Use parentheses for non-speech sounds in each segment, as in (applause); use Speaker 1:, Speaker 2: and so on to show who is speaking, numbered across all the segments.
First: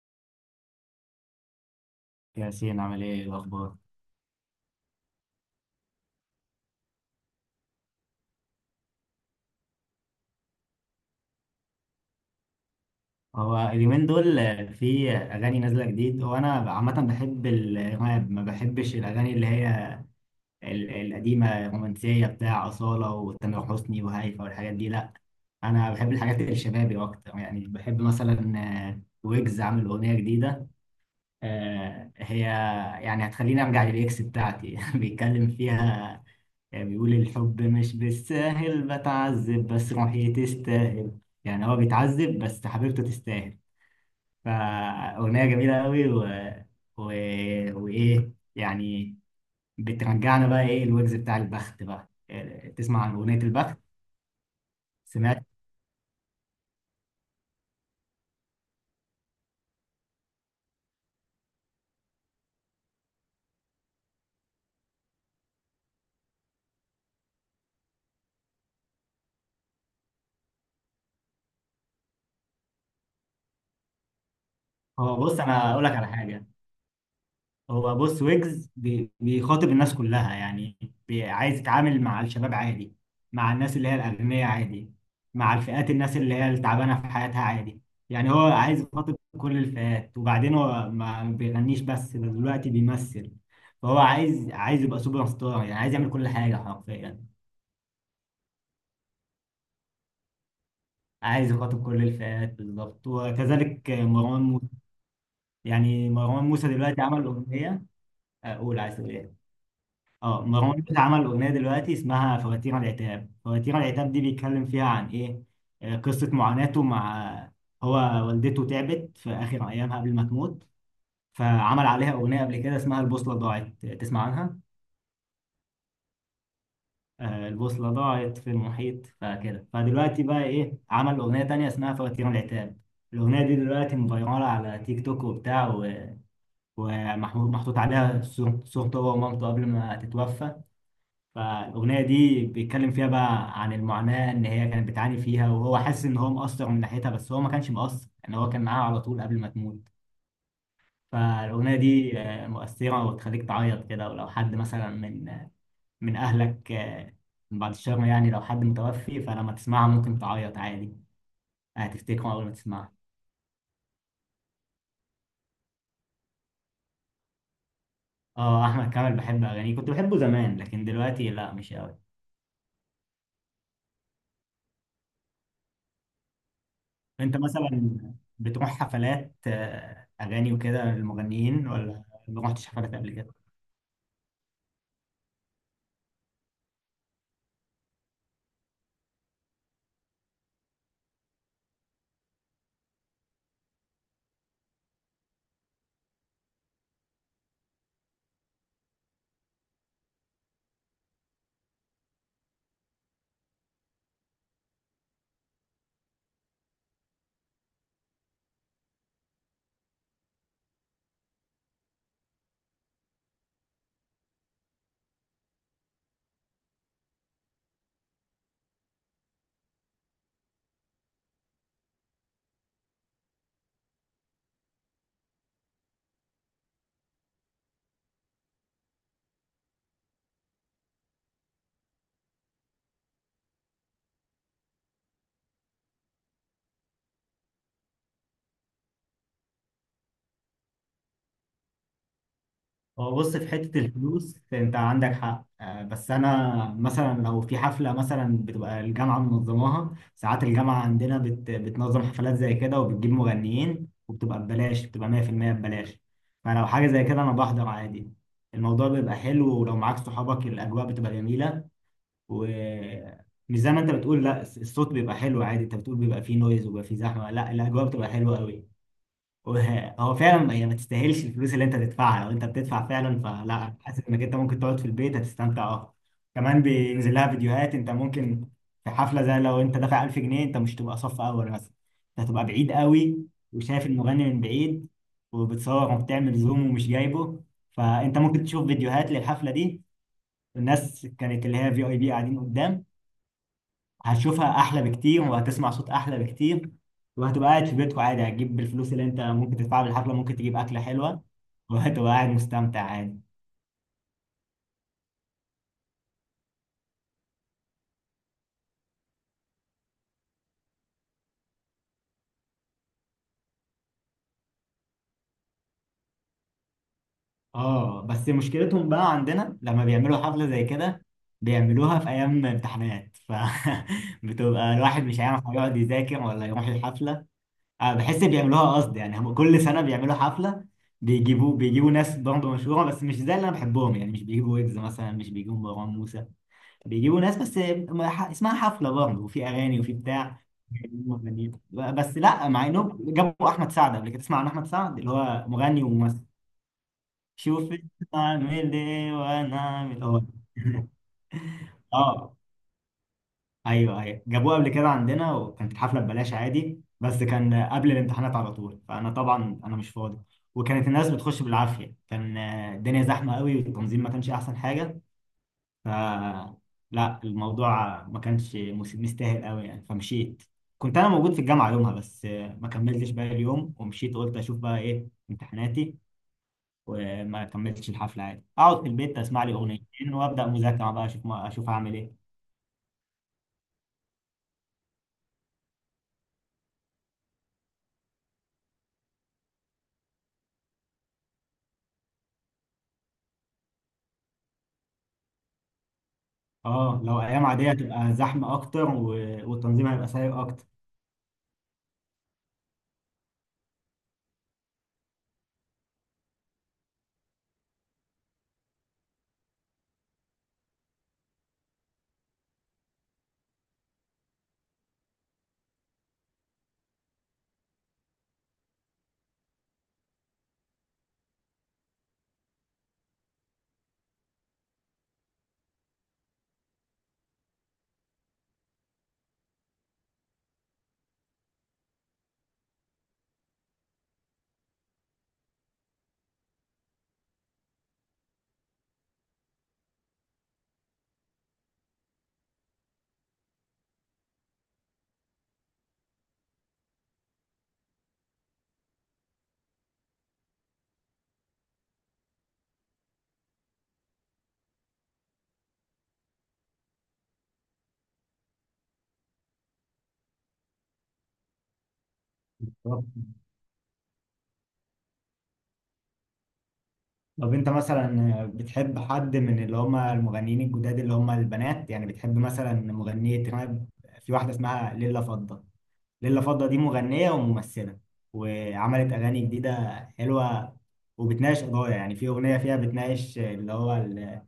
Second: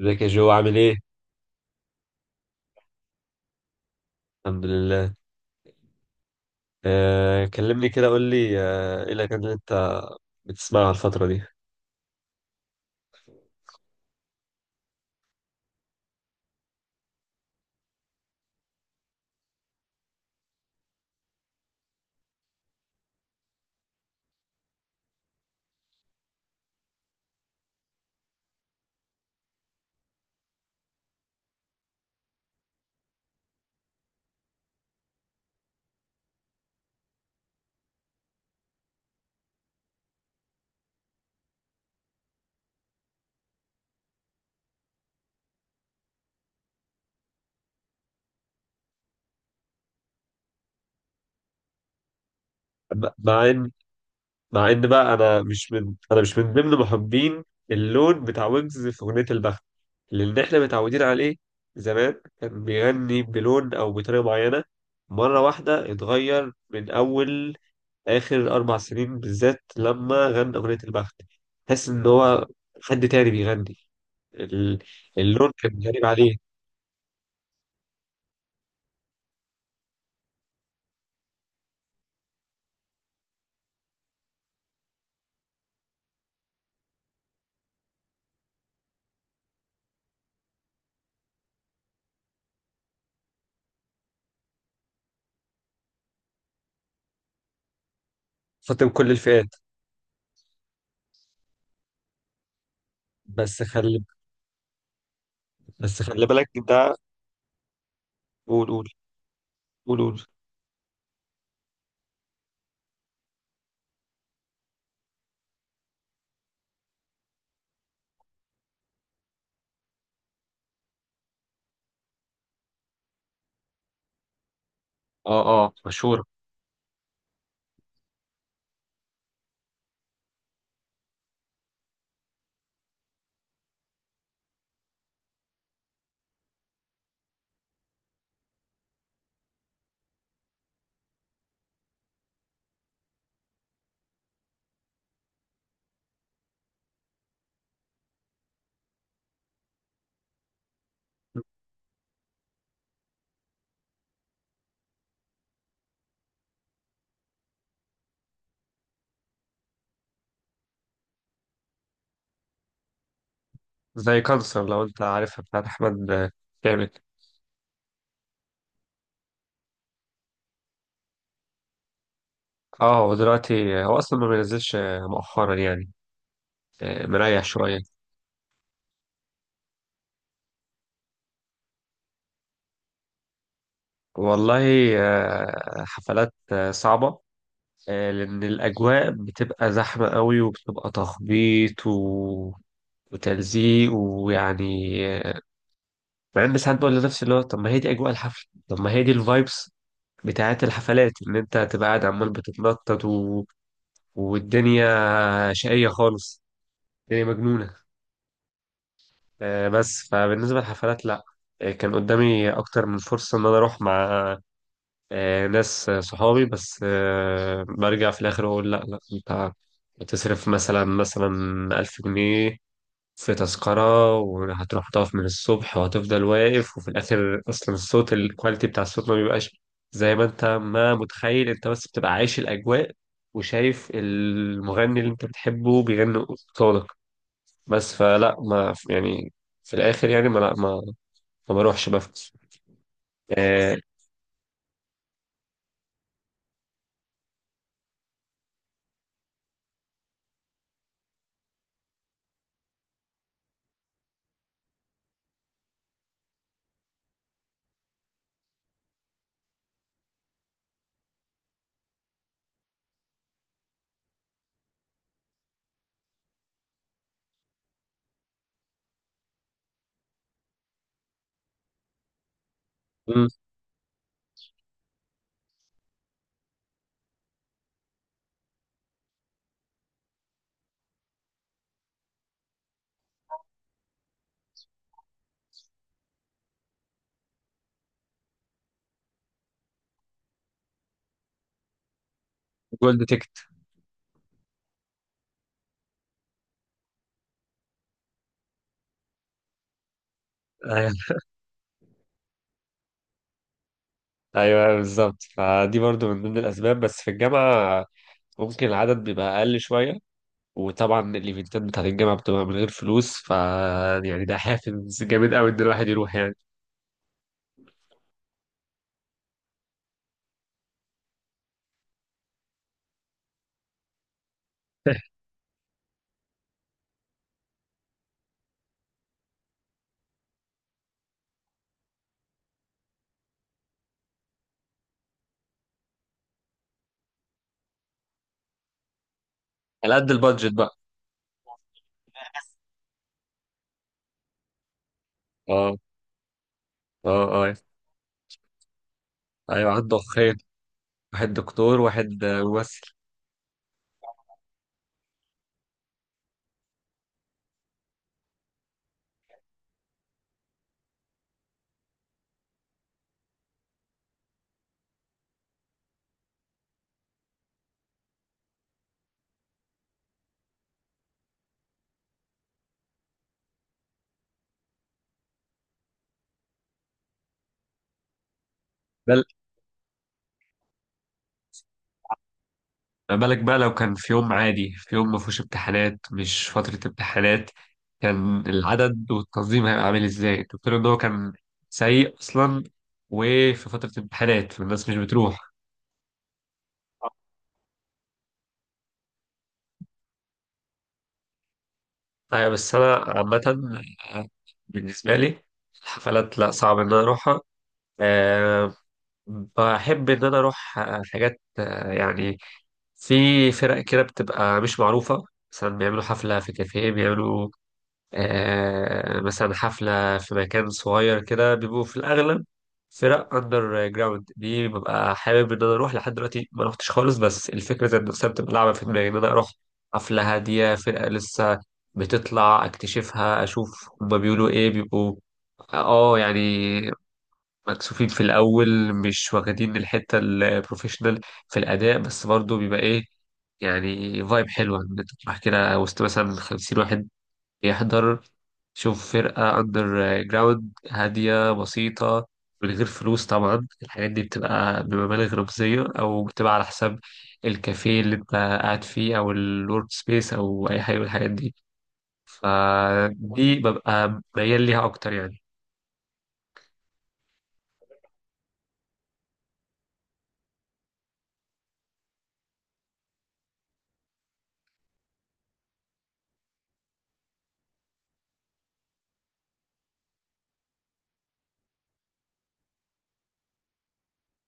Speaker 1: ازيك يا جو، عامل ايه؟
Speaker 2: ياسين عامل ايه؟ إيه الاخبار؟
Speaker 1: الحمد لله. كلمني كده، قول لي، ايه الاغاني اللي انت بتسمعها الفترة دي؟
Speaker 2: هو اليومين دول في اغاني نازله جديد. هو انا عامه بحب الراب، ما بحبش الاغاني اللي هي القديمه الرومانسيه بتاع اصاله وتامر حسني وهيفا والحاجات دي، لا انا بحب الحاجات الشبابي اكتر. يعني بحب مثلا، ويجز عامل اغنيه جديده. هي يعني هتخليني ارجع للاكس بتاعتي (laughs) بيتكلم فيها، يعني بيقول الحب مش بالساهل بتعذب بس روحي تستاهل. يعني هو بيتعذب بس حبيبته تستاهل. فأغنية جميلة قوي و... و... وإيه يعني، بترجعنا بقى. إيه الوجز بتاع البخت بقى؟ إيه، تسمع
Speaker 1: ب-
Speaker 2: عن أغنية
Speaker 1: مع ان
Speaker 2: البخت؟
Speaker 1: مع ان بقى انا
Speaker 2: سمعت.
Speaker 1: مش من ضمن محبين اللون بتاع ويجز في اغنية البخت، لان احنا متعودين عليه. زمان كان بيغني بلون او بطريقة معينة، مرة واحدة اتغير. من اول اخر اربع سنين بالذات لما غنى اغنية البخت تحس ان هو حد تاني بيغني. ال-
Speaker 2: هو بص،
Speaker 1: اللون
Speaker 2: أنا
Speaker 1: كان
Speaker 2: أقول لك
Speaker 1: غريب
Speaker 2: على حاجة.
Speaker 1: عليه.
Speaker 2: هو بص ويجز بيخاطب الناس كلها يعني، عايز يتعامل مع الشباب عادي، مع الناس اللي هي الأغنياء عادي، مع الفئات الناس اللي هي التعبانة في حياتها عادي. يعني هو عايز يخاطب كل الفئات، وبعدين هو ما بيغنيش بس ده، دلوقتي بيمثل. فهو عايز يبقى سوبر ستار، يعني عايز يعمل كل حاجة حرفيا.
Speaker 1: خاطب كل الفئات.
Speaker 2: عايز يخاطب كل الفئات بالظبط،
Speaker 1: بس
Speaker 2: وكذلك
Speaker 1: خلي
Speaker 2: مروان موسى.
Speaker 1: بس
Speaker 2: يعني
Speaker 1: خلي
Speaker 2: مروان
Speaker 1: بالك
Speaker 2: موسى
Speaker 1: ده.
Speaker 2: دلوقتي عمل أغنية.
Speaker 1: قول،
Speaker 2: أقول،
Speaker 1: قول،
Speaker 2: عايز تقول إيه؟
Speaker 1: قول، قول.
Speaker 2: اه، مروان موسى عمل اغنيه دلوقتي اسمها فواتير العتاب. فواتير العتاب دي بيتكلم فيها عن ايه؟ قصه معاناته مع، هو والدته تعبت في اخر ايامها قبل ما تموت. فعمل عليها اغنيه قبل كده اسمها البوصله ضاعت، تسمع عنها؟
Speaker 1: اه، اه، مشهورة.
Speaker 2: البوصله ضاعت في المحيط، فكده. فدلوقتي بقى ايه، عمل اغنيه تانية اسمها فواتير العتاب. الاغنيه دي دلوقتي مفيراله على تيك توك وبتاع، ومحمود محطوط عليها صورته هو ومامته قبل ما تتوفى. فالاغنيه دي بيتكلم فيها بقى عن المعاناه ان هي كانت بتعاني فيها، وهو حاسس ان هو مقصر من ناحيتها، بس هو ما كانش مقصر ان هو كان معاها على طول قبل ما تموت. فالاغنيه دي مؤثره وتخليك تعيط كده، ولو حد مثلا من من اهلك، من بعد الشر، يعني لو حد متوفي، فلما تسمعها ممكن تعيط عادي، هتفتكره اول ما تسمعها.
Speaker 1: زي كانسر لو انت عارفها، بتاعت احمد كامل.
Speaker 2: اه، احمد كامل بحب اغانيه، كنت بحبه زمان، لكن دلوقتي لا مش قوي.
Speaker 1: اه، هو دلوقتي هو اصلا ما بينزلش مؤخرا يعني.
Speaker 2: انت
Speaker 1: مريح شوية.
Speaker 2: مثلا بتروح حفلات اغاني وكده للمغنيين، ولا ما رحتش حفلات قبل كده؟
Speaker 1: والله، حفلات، صعبة. لأن الأجواء بتبقى زحمة قوي، وبتبقى تخبيط وتلزيق، ويعني. آه، مع إن ساعات بقول لنفسي اللي هو طب ما هي دي أجواء الحفل، طب ما هي دي الفايبس بتاعت الحفلات، ان انت هتبقى قاعد عمال بتتنطط والدنيا شقية خالص، الدنيا مجنونة. بس فبالنسبة للحفلات لا. كان قدامي اكتر من فرصة ان انا اروح مع ناس، صحابي، بس برجع في الاخر اقول لا لا، انت هتصرف مثلا 1000 جنيه في تذكرة، وهتروح تقف من الصبح وهتفضل واقف، وفي الآخر أصلا الصوت، الكواليتي بتاع الصوت ما بيبقاش زي ما أنت ما متخيل. أنت بس بتبقى عايش الأجواء وشايف المغني اللي أنت بتحبه بيغني قصادك. بس فلا، ما يعني، في الآخر يعني، ما لا ما ما بروحش بفكس.
Speaker 2: هو بص، في
Speaker 1: آه،
Speaker 2: حتة الفلوس انت عندك حق، بس انا مثلا لو في حفلة مثلا بتبقى الجامعة منظماها. ساعات الجامعة عندنا بتنظم حفلات زي كده وبتجيب مغنيين وبتبقى ببلاش، بتبقى 100% ببلاش. فلو حاجة زي كده انا بحضر عادي. الموضوع بيبقى حلو، ولو معاك صحابك الاجواء بتبقى جميلة. ومش زي ما انت بتقول لا، الصوت بيبقى حلو عادي. انت بتقول بيبقى فيه نويز وبيبقى فيه زحمة، لا الاجواء بتبقى حلوة قوي. (laughs) هو فعلا هي ما تستاهلش الفلوس اللي انت تدفعها لو انت بتدفع فعلا،
Speaker 1: مم،
Speaker 2: فلا، حاسس انك انت ممكن تقعد في البيت هتستمتع اكتر. كمان بينزل لها فيديوهات انت ممكن، في حفله زي لو انت دافع 1000 جنيه، انت مش تبقى صف اول مثلا، انت هتبقى بعيد قوي وشايف المغني من بعيد، وبتصور وبتعمل زوم ومش جايبه. فانت ممكن تشوف فيديوهات للحفله دي الناس كانت اللي هي في اي بي قاعدين قدام،
Speaker 1: جولد تيكت.
Speaker 2: هتشوفها احلى بكتير وهتسمع صوت احلى بكتير، وهتبقى قاعد في بيتكم عادي. هتجيب بالفلوس اللي انت ممكن تدفعها بالحفله، ممكن تجيب اكله
Speaker 1: أيوه.
Speaker 2: حلوه وهتبقى قاعد مستمتع عادي.
Speaker 1: أيوة، بالظبط. فدي برضو من ضمن الأسباب، بس في الجامعة ممكن العدد بيبقى أقل شوية، وطبعا الايفنتات بتاعت الجامعه بتبقى من غير فلوس، ف يعني ده حافز جامد قوي ان الواحد يروح يعني.
Speaker 2: اه بس مشكلتهم بقى عندنا لما بيعملوا حفله زي كده، بيعملوها في ايام امتحانات. ف (laughs) بتبقى الواحد مش
Speaker 1: (laughs)
Speaker 2: عارف هيقعد يذاكر ولا يروح الحفله. أه بحس بيعملوها قصد يعني. هم كل سنه بيعملوا حفله، بيجيبوا ناس برضه مشهوره، بس مش زي اللي انا بحبهم يعني. مش بيجيبوا ويجز مثلا، مش بيجيبوا مروان موسى، بيجيبوا ناس بس اسمها حفله برضه وفي اغاني وفي
Speaker 1: على قد
Speaker 2: بتاع.
Speaker 1: البادجت بقى.
Speaker 2: بيجيبوا مغنيين. بس لا، مع انهم جابوا احمد سعد قبل كده، تسمع عن احمد سعد اللي هو
Speaker 1: اه،
Speaker 2: مغني وممثل؟
Speaker 1: اه، اه،
Speaker 2: شوف اعمل ايه وانا
Speaker 1: ايوه عنده
Speaker 2: اعمل هو.
Speaker 1: اخين،
Speaker 2: (laughs)
Speaker 1: واحد دكتور واحد
Speaker 2: اه
Speaker 1: ممثل.
Speaker 2: ايوه ايوه، جابوه قبل كده عندنا وكانت الحفله ببلاش عادي، بس كان قبل الامتحانات على طول، فانا طبعا انا مش فاضي. وكانت الناس بتخش بالعافيه، كان الدنيا زحمه قوي والتنظيم ما كانش احسن حاجه. ف لا، الموضوع ما كانش مستاهل قوي يعني، فمشيت. كنت انا موجود في الجامعه يومها، بس ما كملتش بقى اليوم ومشيت. قلت اشوف بقى ايه امتحاناتي وما كملتش الحفله. عادي، اقعد في البيت
Speaker 1: بل
Speaker 2: اسمع لي اغنيتين وابدا مذاكره بقى، اشوف ما اشوف هعمل ايه.
Speaker 1: بالك بقى لو كان في يوم عادي، في يوم ما فيهوش امتحانات، مش فترة امتحانات، كان العدد والتنظيم هيبقى عامل ازاي؟ الدكتور ان هو كان سيء اصلا، وفي فترة امتحانات فالناس مش بتروح.
Speaker 2: اه لو ايام عاديه هتبقى زحمه اكتر والتنظيم هيبقى سيء اكتر.
Speaker 1: أيوة، بس أنا عامة بالنسبة لي الحفلات لا، صعب إن أنا أروحها. أه، بحب إن أنا أروح حاجات، يعني في فرق كده بتبقى مش معروفة، مثلا بيعملوا حفلة في كافيه، بيعملوا مثلا حفلة في مكان صغير كده، بيبقوا في الأغلب فرق أندر جراوند. دي ببقى حابب إن أنا أروح، لحد دلوقتي ما روحتش خالص، بس الفكرة ذات نفسها بتبقى لعبة في دماغي إن أنا أروح حفلة هادية، فرقة لسه بتطلع أكتشفها، أشوف هما بيقولوا إيه، بيبقوا آه يعني مكسوفين في الأول، مش واخدين الحتة البروفيشنال في الأداء، بس برضه بيبقى إيه يعني، فايب حلوة إن أنت تروح كده وسط مثلا 50 واحد يحضر، شوف فرقة أندر جراوند هادية بسيطة من غير فلوس. طبعا الحاجات دي بتبقى بمبالغ رمزية، أو بتبقى على حساب الكافيه اللي أنت قاعد فيه، أو الورك سبيس، أو أي حاجة من الحاجات دي.
Speaker 2: طب
Speaker 1: فدي ببقى ميال ليها أكتر يعني.
Speaker 2: طب انت مثلا بتحب حد من اللي هم المغنيين الجداد اللي هم البنات؟ يعني بتحب مثلا مغنيه راب. في واحده اسمها ليلى فضة. ليلة فضة دي مغنية وممثلة، وعملت أغاني جديدة حلوة، وبتناقش قضايا. يعني في أغنية فيها بتناقش اللي هو ال-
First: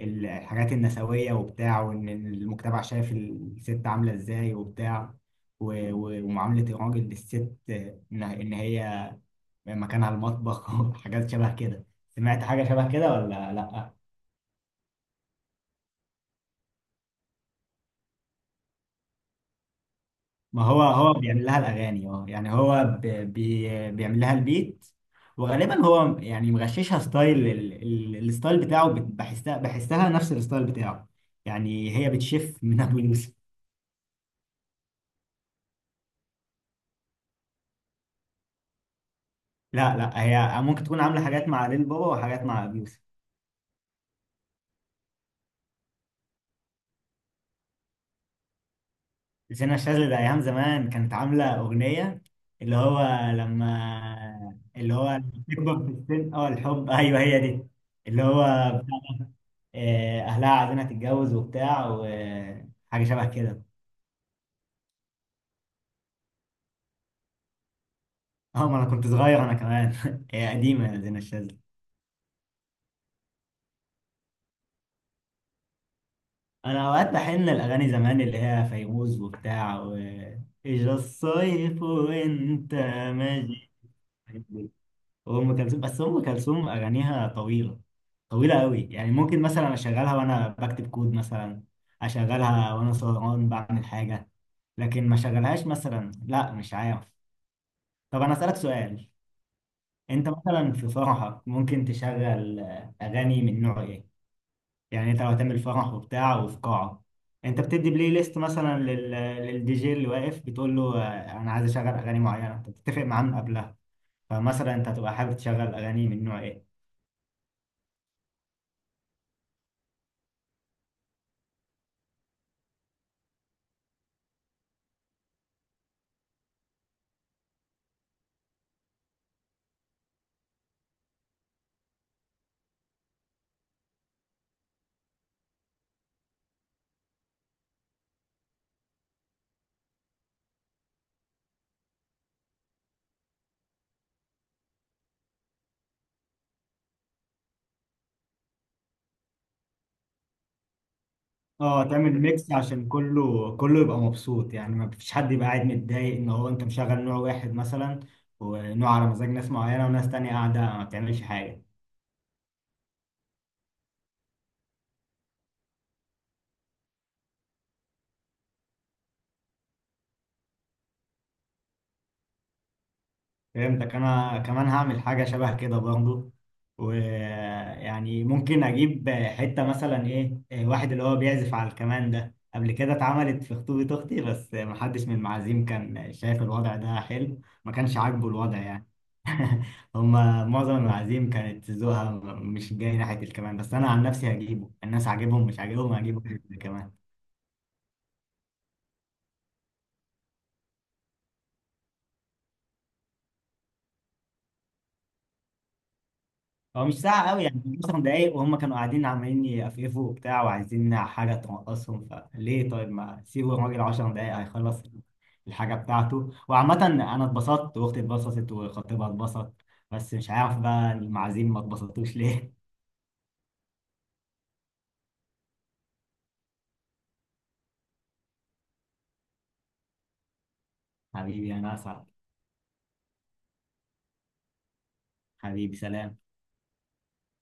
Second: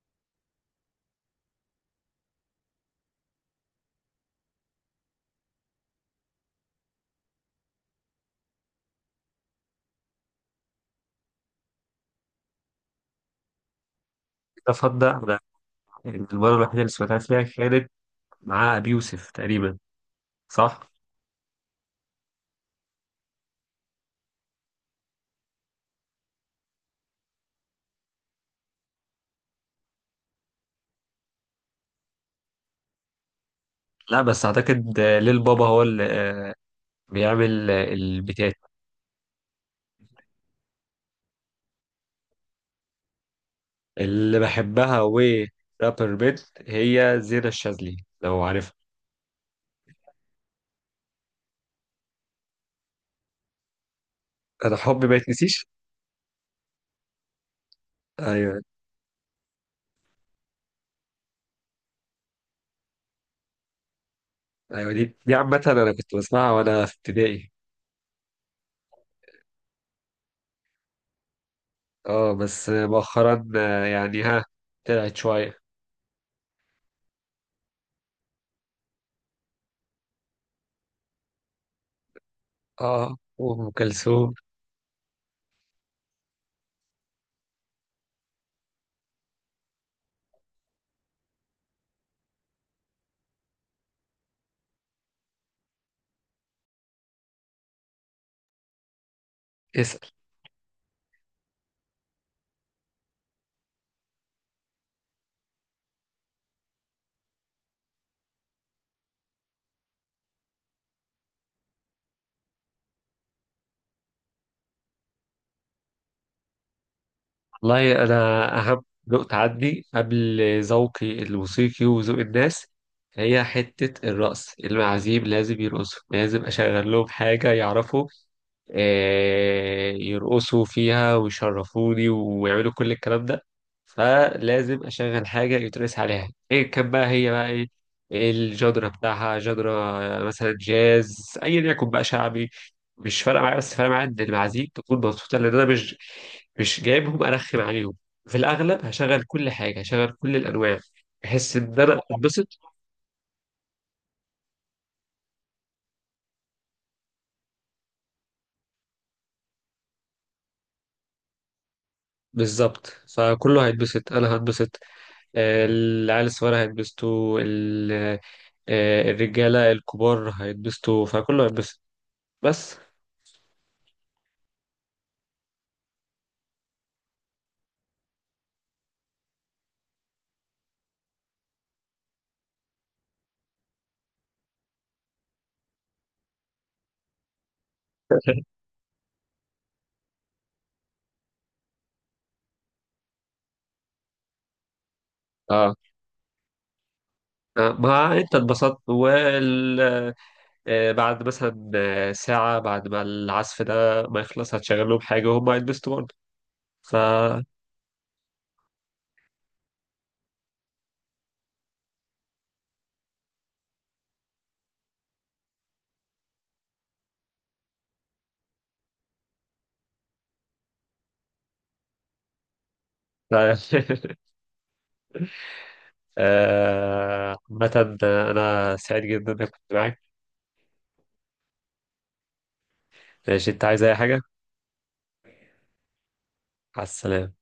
Speaker 2: ال- الحاجات النسوية وبتاع، وإن المجتمع شايف الست عاملة إزاي وبتاع، ومعاملة الراجل للست، إن هي مكانها المطبخ (laughs) وحاجات شبه كده. سمعت حاجة شبه كده ولا لأ؟
Speaker 1: أفضل. أنا المرة الوحيدة اللي سمعتها فيها كانت مع أبي يوسف تقريبا،
Speaker 2: ما هو
Speaker 1: صح؟
Speaker 2: هو بيعمل لها الاغاني. اه يعني هو ب- بي بيعمل لها البيت، وغالبا هو يعني مغششها ستايل الستايل بتاعه، بحسها نفس الستايل بتاعه. يعني هي بتشف من ابو يوسف.
Speaker 1: لا، بس أعتقد ليل بابا هو اللي بيعمل البيتات
Speaker 2: لا هي ممكن تكون عامله حاجات مع ليل بابا وحاجات مع ابو يوسف.
Speaker 1: اللي بحبها، و رابر بيت، هي زينة الشاذلي لو عارفها.
Speaker 2: زينة الشاذلي ده ايام زمان كانت عامله اغنيه اللي هو، لما
Speaker 1: انا
Speaker 2: اللي
Speaker 1: حبي ما
Speaker 2: هو
Speaker 1: يتنسيش.
Speaker 2: تكبر في السن، اه الحب، ايوه هي دي اللي هو،
Speaker 1: ايوه.
Speaker 2: اهلها عايزينها تتجوز وبتاع وحاجه شبه كده.
Speaker 1: ايوه دي عامة انا كنت بسمعها وانا في ابتدائي.
Speaker 2: (laughs) اه، ما انا كنت صغير انا كمان. (laughs) هي قديمه يا زينة الشاذلي.
Speaker 1: اه، بس مؤخرا يعني ها طلعت شوية.
Speaker 2: انا اوقات بحن الاغاني زمان اللي هي فيروز وبتاع و، اجا الصيف وانت
Speaker 1: اه، وام
Speaker 2: ماشي،
Speaker 1: كلثوم.
Speaker 2: وام كلثوم. بس ام كلثوم اغانيها طويله، طويله قوي. يعني ممكن مثلا اشغلها وانا بكتب كود مثلا، اشغلها وانا سهران بعمل حاجه، لكن ما اشغلهاش مثلا لا، مش عارف. طب انا اسالك سؤال، انت مثلا في فرحك ممكن تشغل اغاني من نوع ايه؟ يعني انت لو هتعمل فرح وبتاع وفي قاعة، انت بتدي بلاي ليست مثلا للدي جي اللي واقف، بتقول له انا عايز اشغل اغاني معينة، انت بتتفق معاه من قبلها. فمثلا انت هتبقى حابب تشغل اغاني من نوع ايه؟
Speaker 1: والله أنا أهم ذوق عندي قبل ذوقي الموسيقي وذوق الناس، هي حتة الرقص، المعازيم لازم يرقصوا، لازم أشغل لهم حاجة يعرفوا يرقصوا فيها ويشرفوني ويعملوا كل الكلام ده. فلازم أشغل حاجة يترقص عليها، إيه كان بقى، هي بقى إيه، إيه الجدرة بتاعها، جدرة مثلا، جاز، أيا يكن بقى، شعبي، مش فارقه معايا، بس فارقه معايا ان المعازيم تكون مبسوطه، لان انا مش جايبهم ارخم عليهم. في الاغلب هشغل كل حاجه، هشغل كل الانواع، بحس ان
Speaker 2: اه
Speaker 1: انا
Speaker 2: تعمل ميكس
Speaker 1: اتبسط.
Speaker 2: عشان كله يبقى مبسوط. يعني ما فيش حد يبقى قاعد متضايق ان هو انت مشغل نوع واحد مثلا، ونوع على مزاج ناس معينة وناس تانية قاعدة ما بتعملش حاجة.
Speaker 1: بالظبط، فكله هيتبسط، انا هتبسط، العيال الصغيره هيتبسطوا، الرجاله الكبار هيتبسطوا، فكله هيتبسط بس.
Speaker 2: فهمتك، انا كمان هعمل حاجه شبه كده برضه. ويعني ممكن اجيب حته مثلا ايه، واحد اللي هو بيعزف على الكمان ده. قبل كده اتعملت في خطوبه اختي، بس محدش من المعازيم كان شايف الوضع ده حلو، ما كانش عاجبه
Speaker 1: (laughs)
Speaker 2: الوضع يعني. (laughs) هما معظم المعازيم كانت ذوقها مش جاي ناحيه الكمان، بس انا عن نفسي هجيبه. الناس عاجبهم مش
Speaker 1: اه،
Speaker 2: عاجبهم، هجيبه كمان.
Speaker 1: ما انت اتبسطت وال بعد مثلا ساعة بعد ما العزف ده ما يخلص هتشغل لهم حاجة وهم هيتبسطوا برضه.
Speaker 2: هو مش
Speaker 1: ف
Speaker 2: ساعة قوي يعني، كان 10 دقايق، وهم كانوا قاعدين عمالين يقفقفوا وبتاع وعايزين حاجة تنقصهم. فليه؟ طيب ما سيبوا الراجل 10 دقايق هيخلص الحاجة بتاعته. وعامة أنا اتبسطت وأختي اتبسطت وخطيبها اتبسط، بس مش عارف بقى المعازيم ما اتبسطوش ليه.
Speaker 1: لا. (laughs) عامة أنا سعيد جدا إني كنت معاك.
Speaker 2: (laughs) حبيبي أنا أسعد.
Speaker 1: ماشي، أنت عايز أي حاجة؟
Speaker 2: حبيبي سلام.
Speaker 1: على السلامة.